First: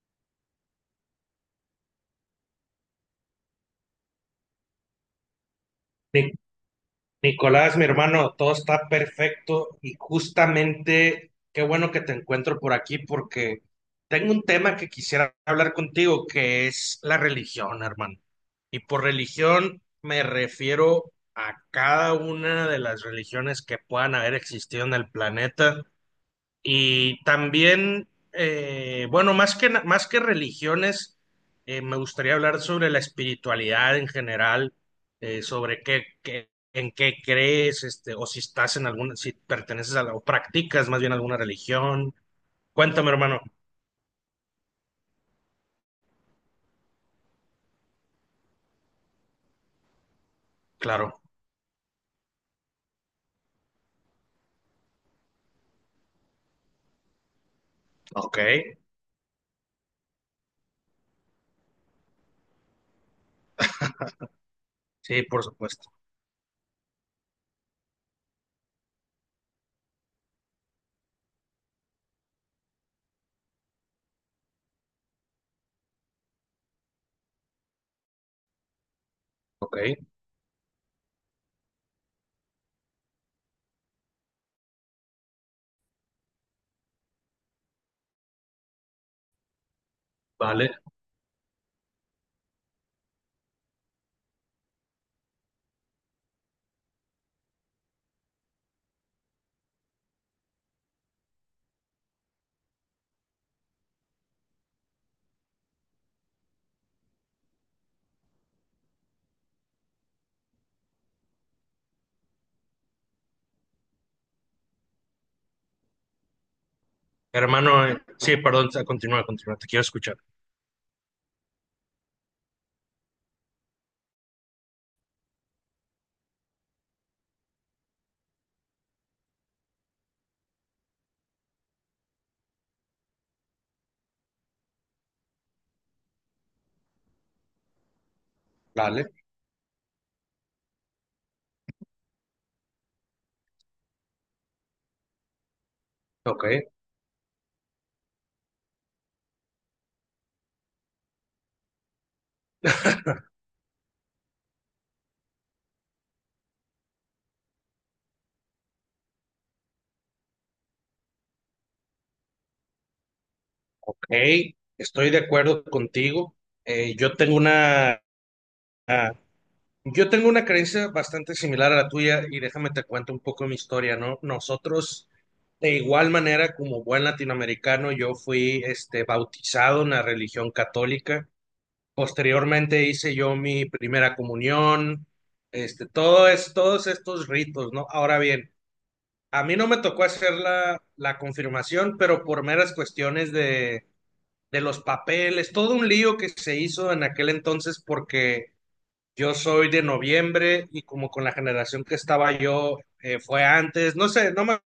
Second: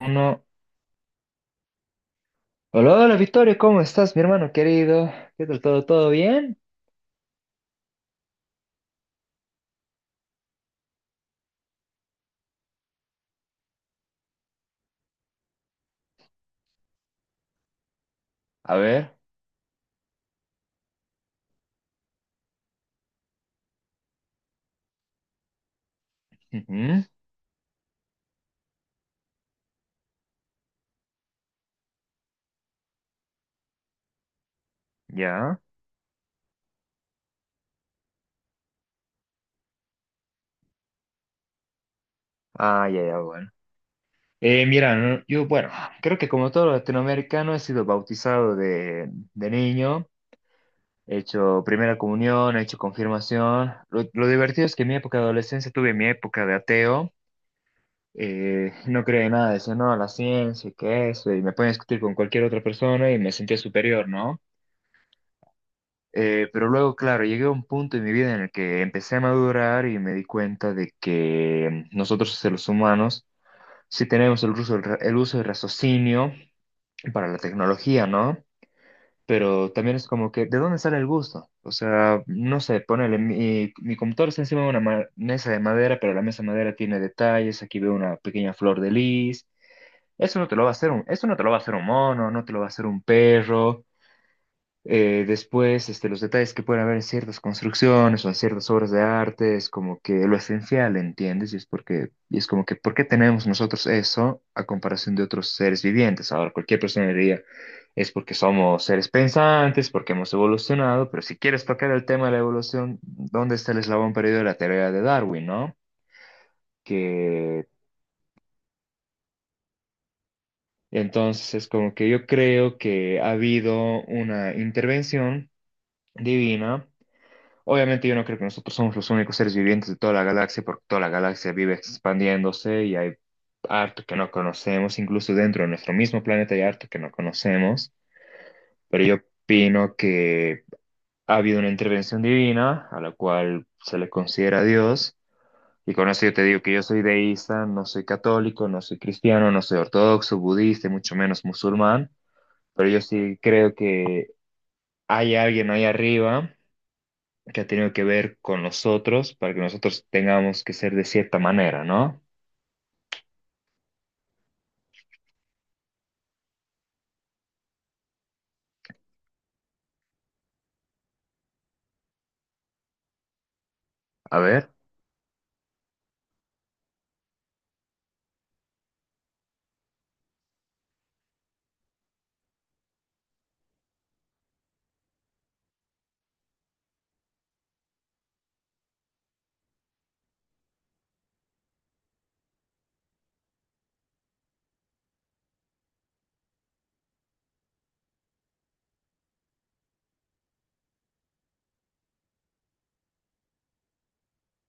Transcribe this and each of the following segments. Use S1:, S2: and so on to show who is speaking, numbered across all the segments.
S1: Uno. Hola, hola, Victorio, ¿cómo estás, mi hermano querido? ¿Qué tal todo? ¿Todo
S2: Ni-
S1: bien?
S2: Nicolás, mi hermano, todo está perfecto y justamente qué bueno que te encuentro por aquí porque tengo un tema que quisiera hablar contigo, que es la religión, hermano.
S1: A
S2: Y por
S1: ver.
S2: religión me refiero a cada una de las religiones que puedan haber existido en el planeta
S1: Ujú.
S2: y también, bueno, más que religiones, me gustaría hablar sobre la espiritualidad en general,
S1: Ya.
S2: sobre en qué crees, o si estás en alguna, si perteneces o practicas más bien alguna religión.
S1: Ah, ya,
S2: Cuéntame,
S1: ya,
S2: hermano.
S1: bueno. Mira, no, yo, bueno, creo que como todo latinoamericano he sido bautizado de niño, he
S2: Claro.
S1: hecho primera comunión, he hecho confirmación. Lo divertido es que en mi época de adolescencia tuve mi época de ateo.
S2: Ok.
S1: No creía en nada, decía, no, la ciencia, y que eso, y me podía discutir con cualquier otra persona y me sentía superior, ¿no?
S2: Sí, por supuesto.
S1: Pero luego, claro, llegué a un punto en mi vida en el que empecé a madurar y me di cuenta de que nosotros seres humanos sí tenemos el uso del raciocinio para la tecnología, ¿no? Pero
S2: Ok.
S1: también es como que, ¿de dónde sale el gusto? O sea, no sé, ponele, mi computador está encima de una mesa de madera, pero la mesa de madera tiene detalles, aquí veo una pequeña flor de lis. Eso no te lo va a
S2: Vale.
S1: hacer un, eso no te lo va a hacer un mono, no te lo va a hacer un perro. Después, los detalles que pueden haber en ciertas construcciones o en ciertas obras de arte es como que lo esencial, ¿entiendes? Y es porque, y es como que, ¿por qué tenemos nosotros eso a comparación de otros seres vivientes? Ahora, cualquier persona diría, es porque somos seres pensantes, porque hemos evolucionado, pero si quieres tocar el tema de la evolución, ¿dónde está el eslabón perdido de la teoría de Darwin, ¿no? Que
S2: Hermano, sí, perdón, continúa, continúa, te quiero escuchar.
S1: entonces es como que yo creo que ha habido una intervención divina. Obviamente yo no creo que nosotros somos los únicos seres vivientes de toda la galaxia, porque toda la galaxia vive expandiéndose y hay harto que no conocemos, incluso dentro de nuestro mismo planeta hay harto que no conocemos, pero
S2: Vale.
S1: yo opino que ha habido una intervención divina a la cual se le considera Dios, y con eso yo te
S2: Ok.
S1: digo que yo soy deísta, no soy católico, no soy cristiano, no soy ortodoxo, budista, y mucho menos musulmán, pero yo sí creo que hay alguien ahí arriba que ha tenido que ver con nosotros para que nosotros tengamos que ser de cierta manera, ¿no?
S2: Ok. Estoy de acuerdo contigo. Eh, yo tengo una. Yo tengo una creencia bastante similar a la tuya y déjame te cuento un poco mi historia, ¿no?
S1: A ver.
S2: Nosotros, de igual manera, como buen latinoamericano, yo fui bautizado en la religión católica. Posteriormente hice yo mi primera comunión, todos estos ritos, ¿no? Ahora bien, a mí no me tocó hacer la confirmación, pero por meras cuestiones de los papeles, todo un lío que se hizo en aquel entonces porque yo soy de noviembre y como con la generación que estaba yo fue antes, no sé, no me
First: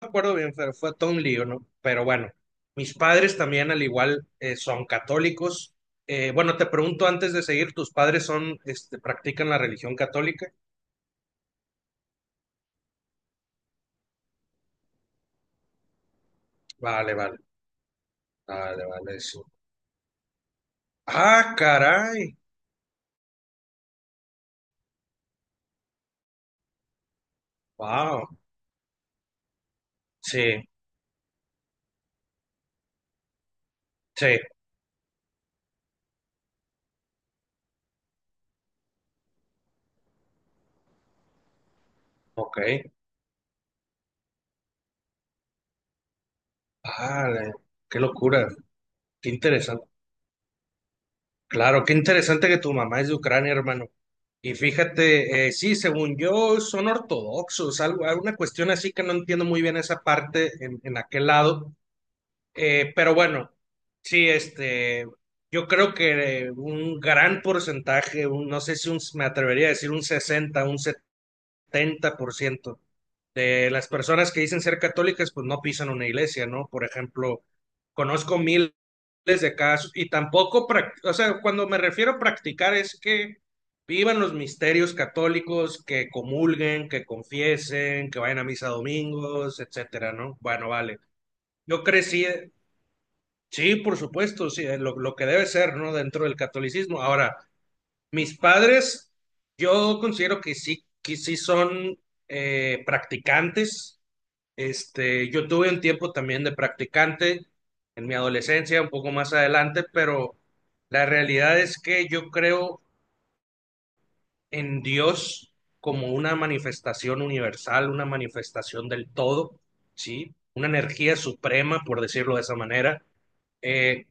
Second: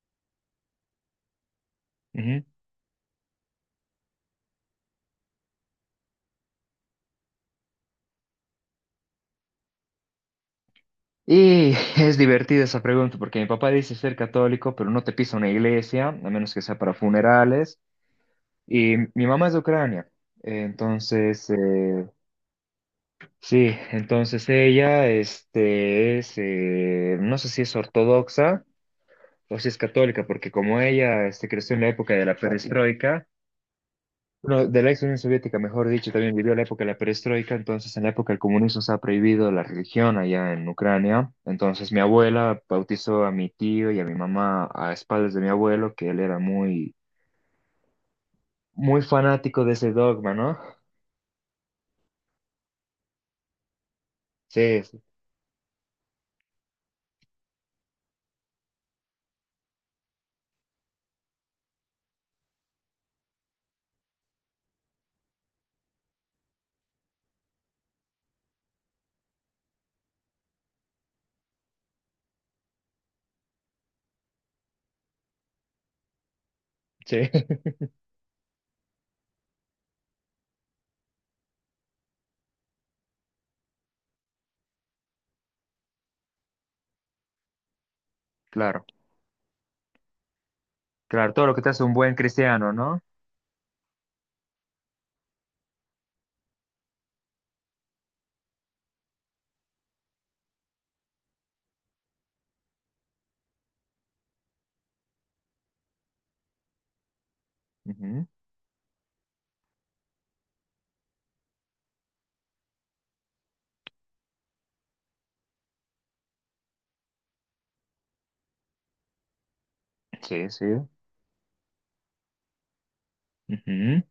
S2: acuerdo bien, pero fue todo un lío, ¿no? Pero bueno,
S1: Ujú.
S2: mis padres también al igual son católicos. Bueno, te pregunto antes de seguir, ¿tus padres practican la religión católica?
S1: Y es divertida esa pregunta porque mi papá dice ser católico, pero no te pisa una iglesia, a menos que sea para
S2: Vale, vale,
S1: funerales.
S2: vale,
S1: Y
S2: vale,
S1: mi
S2: sí.
S1: mamá es de Ucrania, eh, entonces,
S2: Ah,
S1: eh,
S2: caray,
S1: sí, entonces ella es, no sé si es
S2: wow,
S1: ortodoxa o si es católica, porque
S2: sí,
S1: como ella creció en la época de la perestroika.
S2: sí,
S1: Bueno, de la ex Unión Soviética, mejor dicho, también vivió la época de la perestroika, entonces en la época del comunismo se ha prohibido la religión allá en Ucrania, entonces mi
S2: ok,
S1: abuela bautizó a mi tío y a mi mamá a espaldas de mi abuelo, que él era muy,
S2: vale, qué locura,
S1: muy
S2: qué
S1: fanático de
S2: interesante.
S1: ese dogma, ¿no?
S2: Claro, qué interesante que tu mamá es de Ucrania, hermano. Y
S1: Sí, sí,
S2: fíjate, sí, según yo, son ortodoxos, alguna cuestión así que no entiendo muy bien esa parte en aquel lado. Pero bueno, sí, yo creo que un gran porcentaje, no sé si me atrevería a decir un 60, un 70% de las personas que dicen ser católicas, pues no pisan una iglesia, ¿no? Por
S1: sí.
S2: ejemplo, conozco miles de casos y tampoco, o sea, cuando me refiero a practicar es que vivan los misterios católicos, que comulguen, que confiesen, que vayan a misa
S1: Claro,
S2: domingos, etcétera, ¿no? Bueno, vale.
S1: claro, todo lo que te
S2: Yo
S1: hace un buen
S2: crecí,
S1: cristiano, ¿no?
S2: sí, por supuesto, sí, lo que debe ser, ¿no? Dentro del catolicismo. Ahora, mis padres, yo considero que sí son practicantes, yo tuve un tiempo también de practicante en mi
S1: Ujú.
S2: adolescencia, un poco más adelante, pero la realidad es que yo creo en Dios como una manifestación universal, una manifestación del todo, ¿sí?
S1: Sí, sí,
S2: Una energía suprema, por decirlo de esa manera.
S1: ujú.
S2: Eh,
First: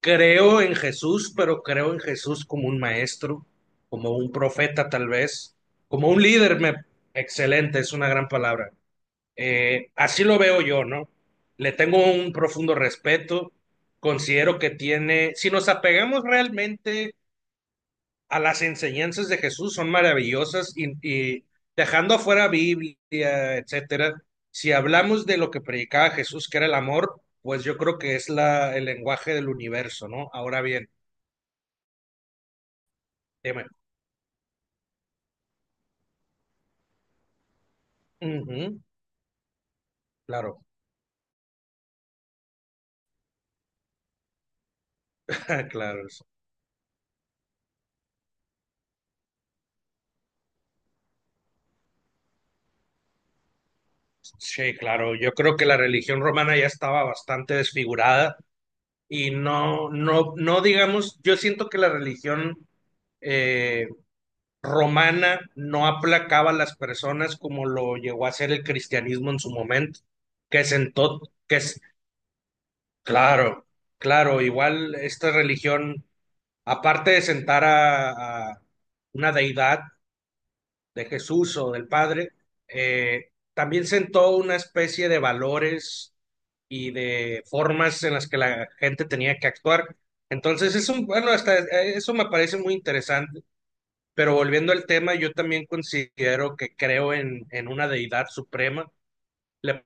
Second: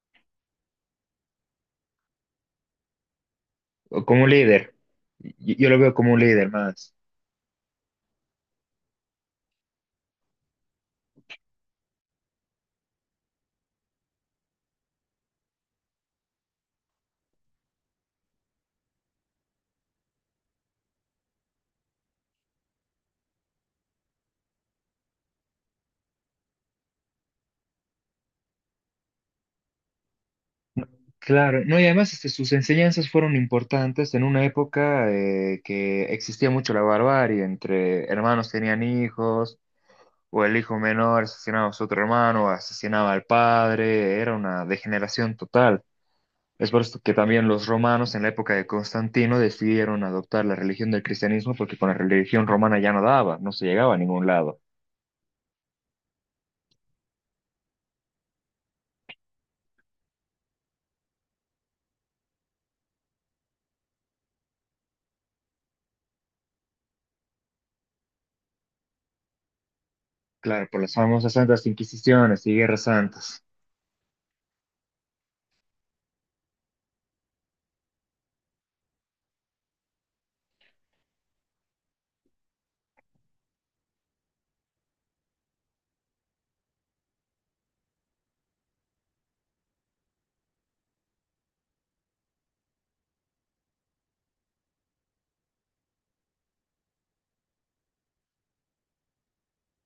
S2: creo en Jesús, pero creo en Jesús como un maestro,
S1: O
S2: como
S1: como un
S2: un
S1: líder,
S2: profeta tal vez,
S1: yo lo veo
S2: como
S1: como un
S2: un
S1: líder
S2: líder,
S1: más.
S2: excelente, es una gran palabra. Así lo veo yo, ¿no? Le tengo un profundo respeto, considero que tiene, si nos apegamos realmente a las enseñanzas de Jesús, son maravillosas y dejando afuera Biblia, etcétera, si hablamos de lo que predicaba Jesús, que era el amor, pues yo creo que es el lenguaje del universo, ¿no? Ahora bien,
S1: Claro, no, y además sus enseñanzas fueron
S2: dime.
S1: importantes en una época que existía mucho la barbarie, entre hermanos
S2: Ujú,
S1: tenían hijos, o el
S2: claro,
S1: hijo menor asesinaba a su otro hermano, o asesinaba al padre, era una degeneración total.
S2: claro,
S1: Es por esto que también los romanos en la época de Constantino decidieron adoptar la religión del cristianismo porque con la religión romana ya no daba, no se llegaba a ningún lado.
S2: sí, claro. Yo creo que la religión romana ya estaba bastante desfigurada y no, no, no digamos, yo siento que la religión eh, romana no aplacaba a las personas como lo llegó a hacer el cristianismo en su momento, que
S1: Claro, por las
S2: sentó,
S1: famosas
S2: que
S1: santas
S2: es,
S1: inquisiciones y guerras santas.
S2: claro, claro, igual esta religión, aparte de sentar a una deidad, de Jesús o del Padre, también sentó una especie de valores y de formas en las que la gente tenía que actuar. Entonces, bueno, hasta eso me parece muy interesante, pero volviendo al tema, yo también considero que creo en una deidad suprema. Le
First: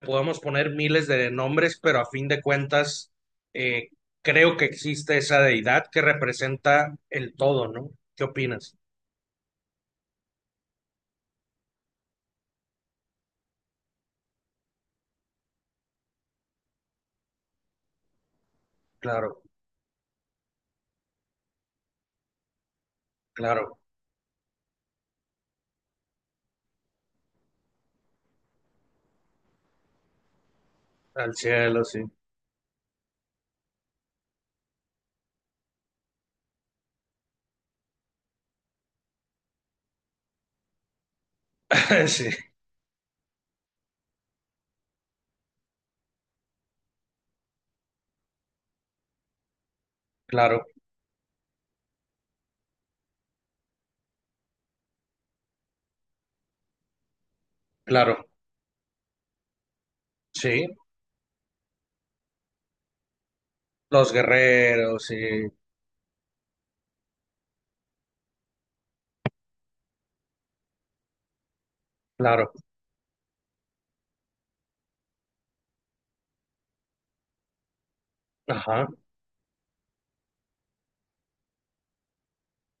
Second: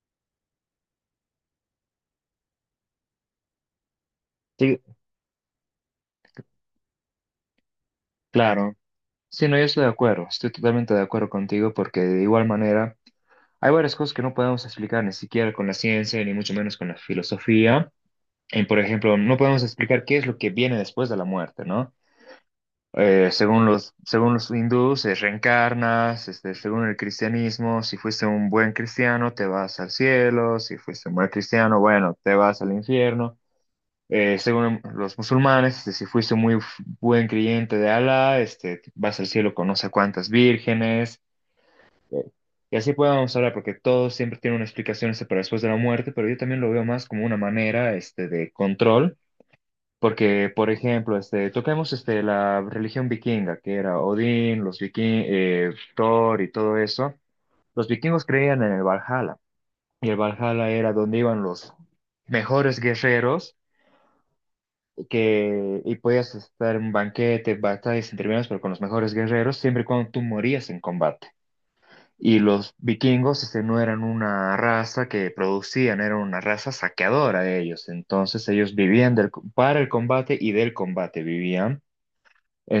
S2: podemos poner miles de nombres, pero a fin de cuentas, eh, creo que
S1: Sí,
S2: existe esa deidad que representa el todo, ¿no? ¿Qué
S1: claro.
S2: opinas?
S1: Sí, no, yo estoy de acuerdo, estoy totalmente de acuerdo contigo porque de igual manera hay varias cosas que no podemos explicar ni siquiera con la ciencia, ni mucho menos con la filosofía. En, por ejemplo, no
S2: Claro,
S1: podemos explicar qué es lo que viene después de la muerte, ¿no? Según
S2: claro,
S1: los, según los hindús, reencarnas, según el cristianismo, si fuiste un buen cristiano, te vas al cielo, si fuiste un mal
S2: al
S1: cristiano,
S2: cielo, sí.
S1: bueno, te vas al infierno. Según los musulmanes, si fuiste buen creyente de Alá, vas al cielo con no sé cuántas vírgenes. eh,
S2: Sí,
S1: Y así podemos hablar, porque todo siempre tiene una explicación para después de la muerte, pero yo también lo veo más como una manera de control, porque,
S2: claro,
S1: por ejemplo, toquemos la religión vikinga, que era Odín, los vikingos, Thor y todo eso. Los vikingos
S2: claro,
S1: creían en el Valhalla, y el
S2: sí,
S1: Valhalla era donde iban los mejores guerreros
S2: los guerreros, sí,
S1: que y podías estar en un banquete, batallas entre menos, pero con los mejores guerreros, siempre y cuando tú morías en combate. Y
S2: claro,
S1: los vikingos no eran una raza que producían, eran una raza saqueadora de ellos. Entonces ellos
S2: ajá,
S1: vivían del, para el combate y del combate vivían.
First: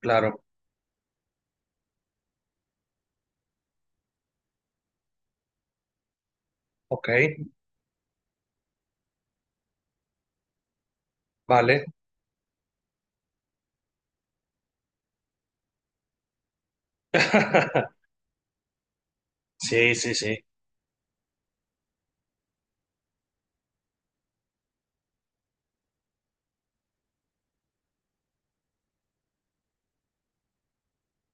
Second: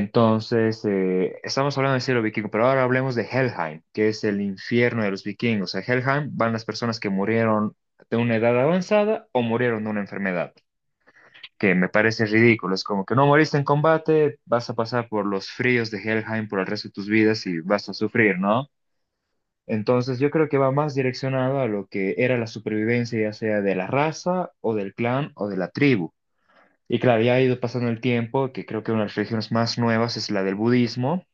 S2: claro,
S1: estamos hablando del cielo vikingo, pero ahora hablemos de Helheim, que es el infierno de los vikingos. A Helheim van las personas
S2: ok,
S1: que murieron de una edad avanzada o murieron de una enfermedad que
S2: vale.
S1: me parece ridículo. Es como que no moriste en combate, vas a pasar por los fríos de Helheim por el resto de tus vidas y vas a sufrir, ¿no?
S2: Sí, sí,
S1: Entonces yo
S2: sí,
S1: creo que va más direccionado a lo que era la supervivencia, ya sea de la raza o del clan o de la tribu. Y claro, ya ha ido pasando el tiempo, que creo que una de las religiones más nuevas es la del budismo,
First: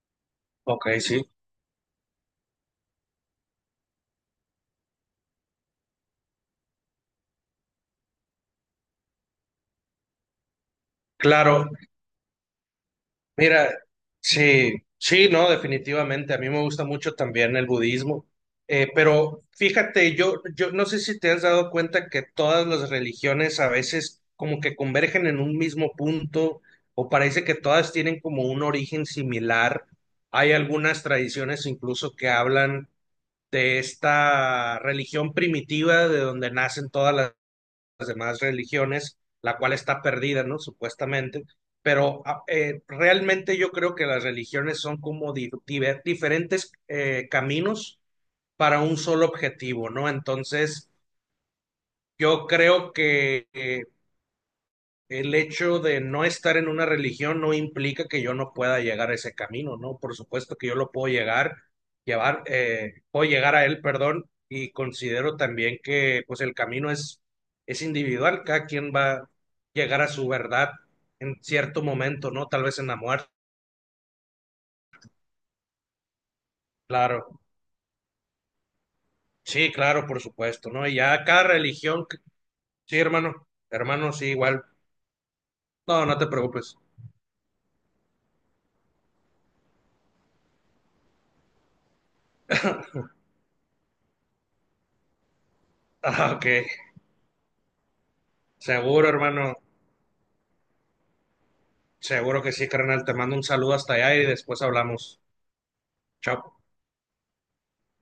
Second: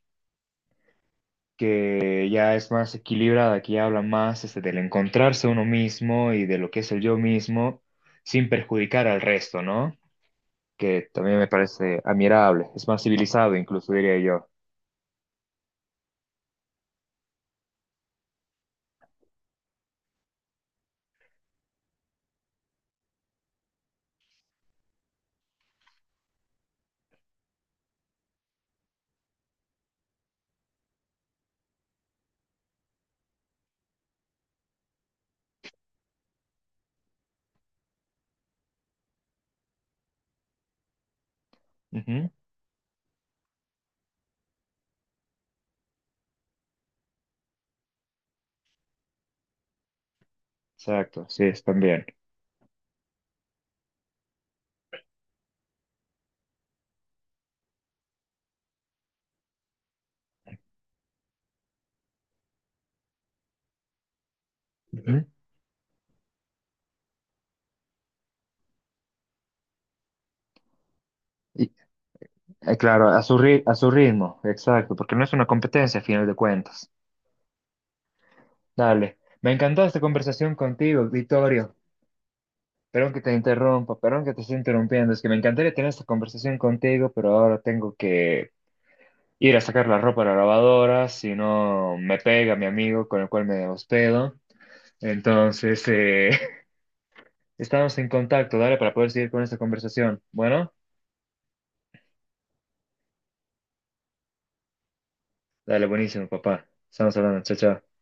S2: ok, sí,
S1: que ya es más equilibrada, que ya habla más del encontrarse uno mismo y de lo que es el yo mismo sin perjudicar al resto, ¿no? Que también me
S2: claro,
S1: parece admirable, es más civilizado
S2: mira,
S1: incluso, diría yo.
S2: sí, sí, no, definitivamente. A mí me gusta mucho también el budismo. Pero fíjate, yo no sé si te has dado cuenta que todas las religiones a veces como que convergen en un mismo punto o parece que todas tienen como un origen similar. Hay algunas tradiciones incluso que hablan de esta religión primitiva de donde nacen todas las demás religiones, la cual está perdida, ¿no? Supuestamente, pero
S1: Ujú.
S2: realmente yo creo que las religiones son como diferentes caminos para un solo objetivo, ¿no? Entonces,
S1: Exacto, sí, es también.
S2: yo creo que el hecho de no estar en una religión no implica que yo no pueda llegar a ese camino, ¿no? Por supuesto que yo lo puedo llevar, puedo llegar a él, perdón, y
S1: Ujú.
S2: considero también que pues el camino es individual, cada quien va a llegar a su verdad en
S1: Y
S2: cierto momento, ¿no? Tal vez en la
S1: claro, a
S2: muerte,
S1: su a su ritmo, exacto, porque no es una competencia a final de cuentas.
S2: claro,
S1: Dale, me
S2: sí,
S1: encantó esta
S2: claro, por
S1: conversación
S2: supuesto, ¿no? Y
S1: contigo,
S2: ya cada
S1: Vittorio.
S2: religión, sí,
S1: Perdón que te
S2: hermano,
S1: interrumpa,
S2: hermano,
S1: perdón
S2: sí,
S1: que te esté
S2: igual,
S1: interrumpiendo, es que me encantaría tener
S2: no,
S1: esta
S2: no te
S1: conversación
S2: preocupes,
S1: contigo, pero ahora tengo que ir a sacar la ropa a la lavadora, si no me pega mi amigo con el cual me hospedo. Entonces,
S2: ah, ok,
S1: estamos en contacto, dale, para
S2: seguro,
S1: poder seguir con
S2: hermano.
S1: esta conversación. Bueno,
S2: Seguro que sí, carnal. Te mando un saludo hasta allá y después hablamos.
S1: dale, buenísimo,
S2: Chao.
S1: papá. Estamos hablando, chao, chao.